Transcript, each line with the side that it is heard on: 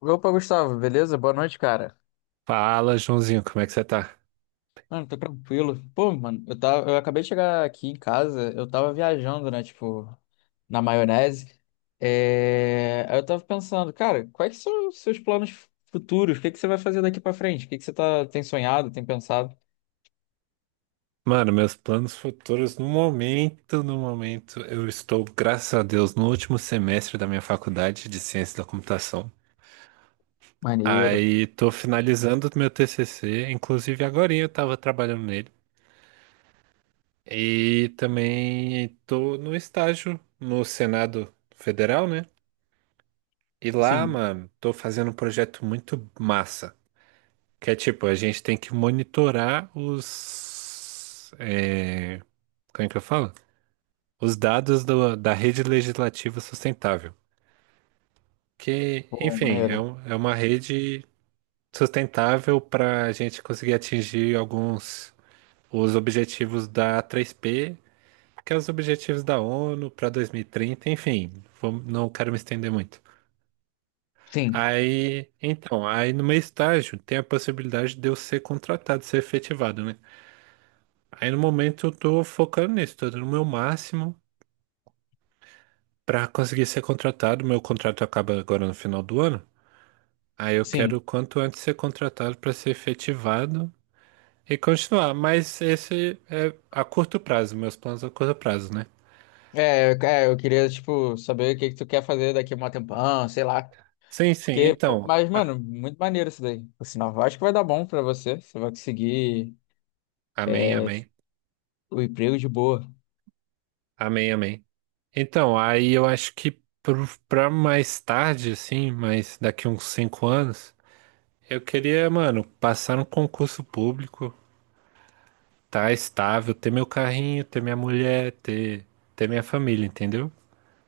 left: Opa, Gustavo, beleza? Boa noite, cara.
right: Fala, Joãozinho, como é que você tá?
left: Mano, tô tranquilo. Pô, mano, eu acabei de chegar aqui em casa, eu tava viajando, né, tipo, na maionese. Aí eu tava pensando, cara, quais que são os seus planos futuros? O que que você vai fazer daqui pra frente? O que que tem sonhado, tem pensado?
right: Mano, meus planos futuros no momento, eu estou, graças a Deus, no último semestre da minha faculdade de Ciência da Computação.
left: Maneiro.
right: Aí tô finalizando o meu TCC, inclusive agorinha eu tava trabalhando nele. E também tô no estágio no Senado Federal, né? E lá,
left: Sim.
right: mano, tô fazendo um projeto muito massa, que é tipo, a gente tem que monitorar os... Como é que eu falo? Os dados da Rede Legislativa Sustentável, que,
left: Pô,
right: enfim, é,
left: maneiro.
right: é uma rede sustentável para a gente conseguir atingir alguns os objetivos da 3P, que é os objetivos da ONU para 2030, enfim, não quero me estender muito.
left: Sim,
right: Aí, então, aí no meu estágio tem a possibilidade de eu ser contratado, ser efetivado, né? Aí no momento eu tô focando nisso, tô dando o meu máximo para conseguir ser contratado. Meu contrato acaba agora no final do ano. Aí eu quero o
left: sim.
right: quanto antes ser contratado para ser efetivado e continuar. Mas esse é a curto prazo, meus planos a curto prazo, né?
left: Eu queria, tipo, saber o que que tu quer fazer daqui a um tempão, sei lá.
right: Sim, sim.
left: Porque, pô,
right: Então,
left: mas, mano, muito maneiro isso daí. Por sinal, eu acho que vai dar bom pra você. Você vai conseguir
right: amém,
left: é,
right: amém,
left: o emprego de boa.
right: amém, amém. Então, aí eu acho que pra mais tarde, assim, mas daqui uns cinco anos, eu queria, mano, passar no concurso público, tá estável, ter meu carrinho, ter minha mulher, ter minha família, entendeu?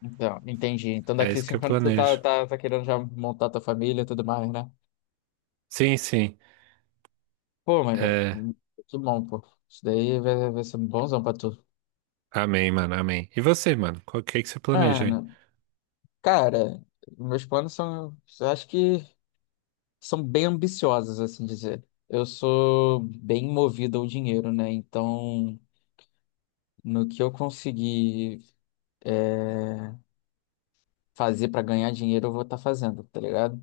left: Então, entendi. Então,
right: É
left: daqui a
right: isso que eu
left: 5 anos tu tá,
right: planejo.
left: tá, tá querendo já montar tua família e tudo mais, né?
right: Sim, sim.
left: Pô, mano,
right: É.
left: que bom, pô. Isso daí vai ser um bonzão pra tu.
right: Amém, mano, amém. E você, mano? Qual que é que você planeja aí?
left: Mano, cara, meus planos são, eu acho que são bem ambiciosos, assim dizer. Eu sou bem movido ao dinheiro, né? Então, no que eu conseguir é, fazer para ganhar dinheiro, eu vou estar fazendo, tá ligado?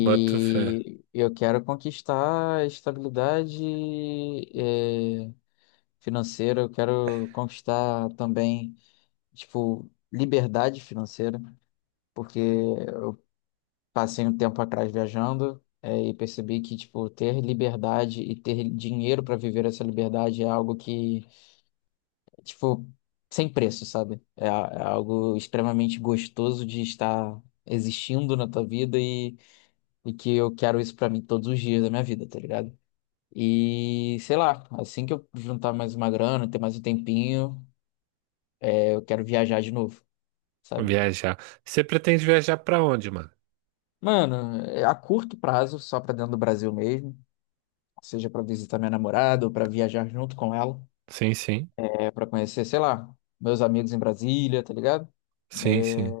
right: Bota fé.
left: eu quero conquistar estabilidade, eh, financeira, eu quero conquistar também, tipo, liberdade financeira, porque eu passei um tempo atrás viajando. E percebi que, tipo, ter liberdade e ter dinheiro para viver essa liberdade é algo que, tipo, sem preço, sabe? É algo extremamente gostoso de estar existindo na tua vida. E que eu quero isso pra mim todos os dias da minha vida, tá ligado? E sei lá, assim que eu juntar mais uma grana, ter mais um tempinho, eu quero viajar de novo, sabe?
right: Viajar. Você pretende viajar pra onde, mano?
left: Mano, é a curto prazo, só pra dentro do Brasil mesmo, seja pra visitar minha namorada ou pra viajar junto com ela,
right: Sim, sim.
left: é para conhecer, sei lá, meus amigos em Brasília, tá ligado?
right: Sim,
left: É,
right: sim.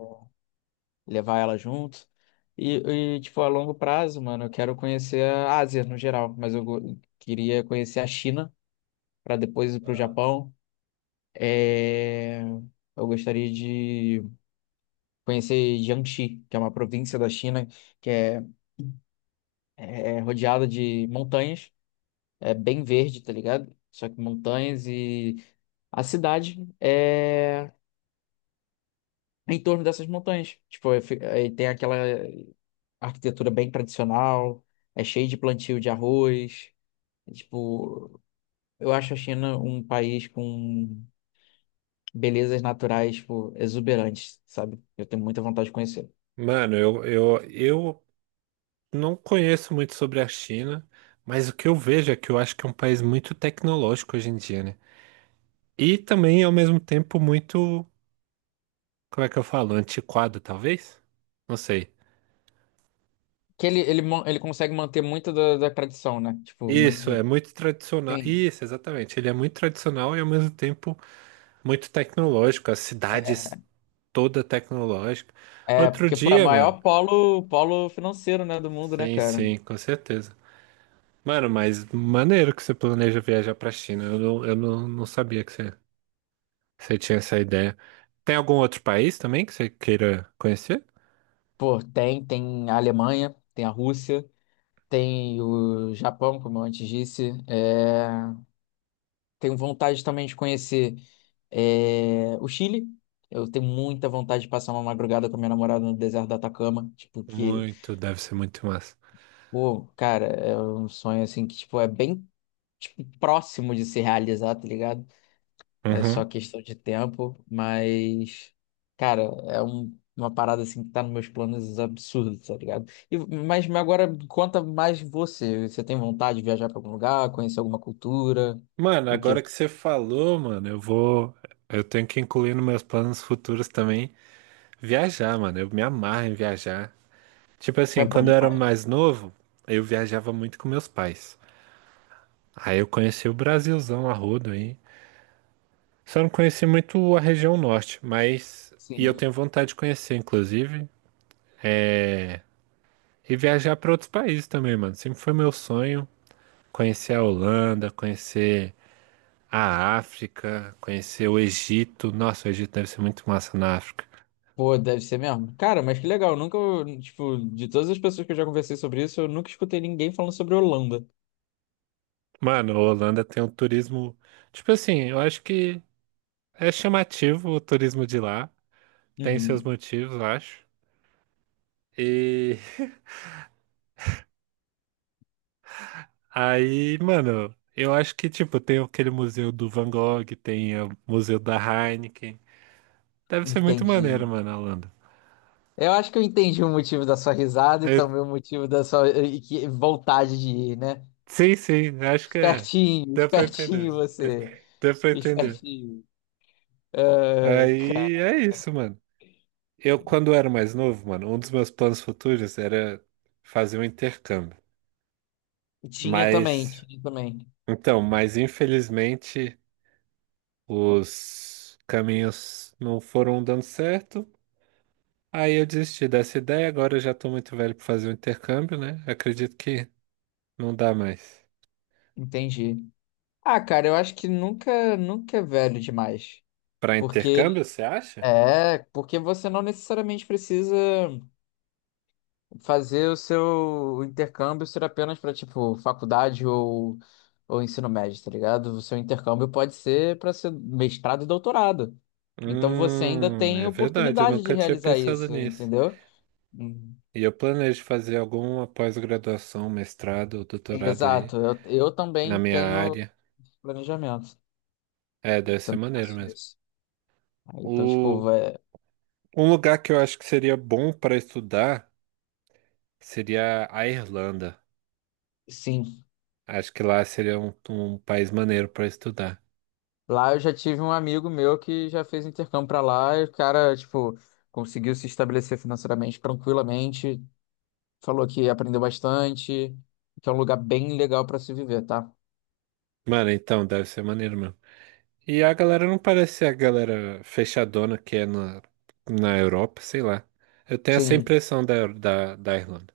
left: levar ela junto. E, e, tipo, a longo prazo, mano, eu quero conhecer a Ásia no geral, mas queria conhecer a China pra depois ir pro Japão. É, Eu gostaria de conhecer Jiangxi, que é uma província da China que é rodeada de montanhas, é bem verde, tá ligado? Só que montanhas e a cidade é em torno dessas montanhas. Tipo, aí tem aquela arquitetura bem tradicional, é cheio de plantio de arroz. Tipo, eu acho a China um país com belezas naturais, tipo, exuberantes, sabe? Eu tenho muita vontade de conhecer.
right: Mano, eu não conheço muito sobre a China, mas o que eu vejo é que eu acho que é um país muito tecnológico hoje em dia, né? E também, ao mesmo tempo, muito, como é que eu falo? Antiquado, talvez? Não sei.
left: Que ele consegue manter muito da tradição, né? Tipo,
right: Isso, é
left: muito.
right: muito tradicional.
left: Sim.
right: Isso, exatamente. Ele é muito tradicional e, ao mesmo tempo, muito tecnológico. As cidades
left: É,
right: toda tecnológica.
left: é,
right: Outro
left: porque, pô, é o
right: dia, mano.
left: maior polo financeiro, né, do mundo, né,
right: Sim,
left: cara?
right: sim, com certeza. Mano, mas maneiro que você planeja viajar pra China. Eu não, não sabia que você tinha essa ideia. Tem algum outro país também que você queira conhecer?
left: Pô, tem a Alemanha, tem a Rússia, tem o Japão, como eu antes disse. Tenho vontade também de conhecer o Chile. Eu tenho muita vontade de passar uma madrugada com a minha namorada no deserto do Atacama. Tipo, que,
right: Muito, deve ser muito massa.
left: pô, cara, é um sonho assim que, tipo, é bem tipo, próximo de se realizar, tá ligado? É só
right: Uhum.
left: questão de tempo, mas, cara, uma parada assim que tá nos meus planos absurdos, tá ligado? Mas agora conta mais você. Você tem vontade de viajar pra algum lugar, conhecer alguma cultura?
right: Mano,
left: O
right: agora
left: quê?
right: que você falou, mano, eu vou. Eu tenho que incluir nos meus planos futuros também viajar, mano. Eu me amarro em viajar. Tipo
left: Pô, é
right: assim,
left: bom
right: quando eu era
left: demais,
right: mais novo, eu viajava muito com meus pais. Aí eu conheci o Brasilzão a rodo aí. Só não conheci muito a região norte, mas. E eu
left: sim.
right: tenho vontade de conhecer, inclusive. É... E viajar para outros países também, mano. Sempre foi meu sonho conhecer a Holanda, conhecer a África, conhecer o Egito. Nossa, o Egito deve ser muito massa na África.
left: Pô, deve ser mesmo. Cara, mas que legal. Nunca, tipo, de todas as pessoas que eu já conversei sobre isso, eu nunca escutei ninguém falando sobre Holanda.
right: Mano, a Holanda tem um turismo. Tipo assim, eu acho que é chamativo o turismo de lá. Tem seus
left: Uhum.
right: motivos, eu acho. E Aí, mano, eu acho que, tipo, tem aquele museu do Van Gogh, tem o museu da Heineken. Deve ser muito maneiro,
left: Entendi.
right: mano, a Holanda.
left: Eu acho que eu entendi o motivo da sua risada e
right: É,
left: também o motivo da sua vontade de ir, né?
right: sim, sim, acho que é.
left: Espertinho,
right: Dá pra
left: espertinho
right: entender.
left: você.
right: Dá pra entender.
left: Espertinho. Ah,
right: Aí
left: cara.
right: é isso, mano. Eu, quando era mais novo, mano, um dos meus planos futuros era fazer um intercâmbio.
left: Tinha também,
right: Mas,
left: tinha também.
right: mas infelizmente os caminhos não foram dando certo. Aí eu desisti dessa ideia, agora eu já tô muito velho para fazer o intercâmbio, né? Acredito que não dá mais.
left: Entendi. Ah, cara, eu acho que nunca, nunca é velho demais.
right: Para
left: Porque
right: intercâmbio, você acha?
left: porque você não necessariamente precisa fazer o seu intercâmbio ser apenas para tipo faculdade ou ensino médio, tá ligado? O seu intercâmbio pode ser para ser mestrado e doutorado. Então você ainda tem
right: É verdade, eu
left: oportunidade de
right: nunca tinha
left: realizar
right: pensado
left: isso,
right: nisso.
left: entendeu? Hum.
right: E eu planejo fazer alguma pós-graduação, mestrado ou doutorado aí
left: Exato, eu
right: na
left: também
right: minha
left: tenho
right: área.
left: planejamento,
right: É,
left: eu
right: deve ser
left: também
right: maneiro
left: faço
right: mesmo.
left: isso. Aí, então, tipo,
right: O, Um lugar que eu acho que seria bom para estudar seria a Irlanda.
left: sim,
right: Acho que lá seria um país maneiro para estudar.
left: lá eu já tive um amigo meu que já fez intercâmbio pra lá e o cara, tipo, conseguiu se estabelecer financeiramente tranquilamente, falou que aprendeu bastante, que é um lugar bem legal pra se viver, tá?
right: Mano, então, deve ser maneiro mesmo. E a galera não parece ser a galera fechadona que é na Europa, sei lá. Eu tenho essa
left: Sim,
right: impressão da Irlanda.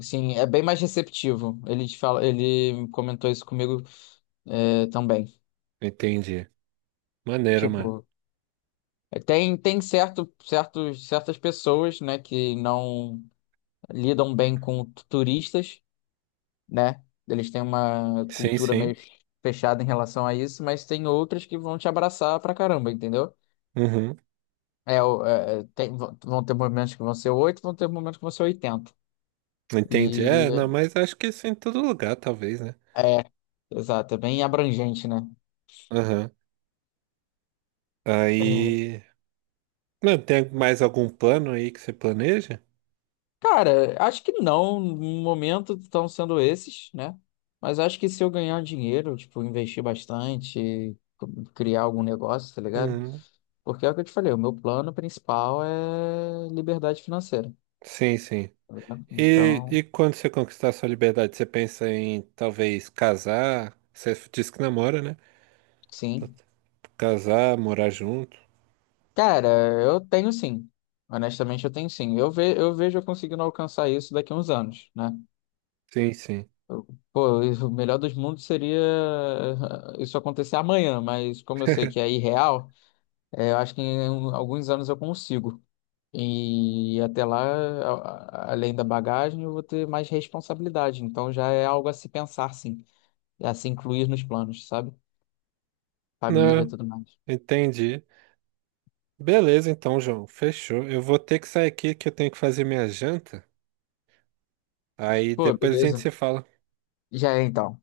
left: sim, é bem mais receptivo. Ele comentou isso comigo, também.
right: Entendi. Maneiro, mano.
left: Tipo, tem certas pessoas, né, que não lidam bem com turistas, né? Eles têm uma
right: Sim,
left: cultura meio
right: sim.
left: fechada em relação a isso, mas tem outras que vão te abraçar pra caramba, entendeu?
right: Uhum.
left: Vão ter momentos que vão ser 8, vão ter momentos que vão ser oitenta.
right: Entendi.
left: E
right: É, não, mas acho que isso é em todo lugar, talvez, né?
left: é, exato, é bem abrangente, né?
right: Aham.
left: É,
right: Aí. Mano, tem mais algum plano aí que você planeja?
left: cara, acho que não, no momento estão sendo esses, né? Mas acho que se eu ganhar dinheiro, tipo, investir bastante, criar algum negócio, tá ligado?
right: Uhum.
left: Porque é o que eu te falei, o meu plano principal é liberdade financeira,
right: Sim, sim.
left: né?
right: E,
left: Então,
right: e quando você conquistar sua liberdade, você pensa em talvez casar? Você disse que namora, né?
left: sim.
right: Casar, morar junto.
left: Cara, eu tenho sim. Honestamente, eu tenho sim. Eu vejo eu conseguindo alcançar isso daqui a uns anos, né?
right: Sim, sim.
left: Eu- Pô, o melhor dos mundos seria isso acontecer amanhã, mas como eu sei que é irreal, eu acho que alguns anos eu consigo. E até lá, além da bagagem, eu vou ter mais responsabilidade. Então já é algo a se pensar, sim. A se incluir nos planos, sabe? Família,
right: Não,
left: tudo mais.
right: entendi. Beleza, então, João. Fechou. Eu vou ter que sair aqui que eu tenho que fazer minha janta. Aí
left: Pô,
right: depois a gente
left: beleza.
right: se fala.
left: Já é então.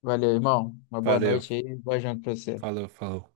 left: Valeu, irmão. Uma boa
right: Valeu.
left: noite aí, boa janta pra você.
right: Falou, falou.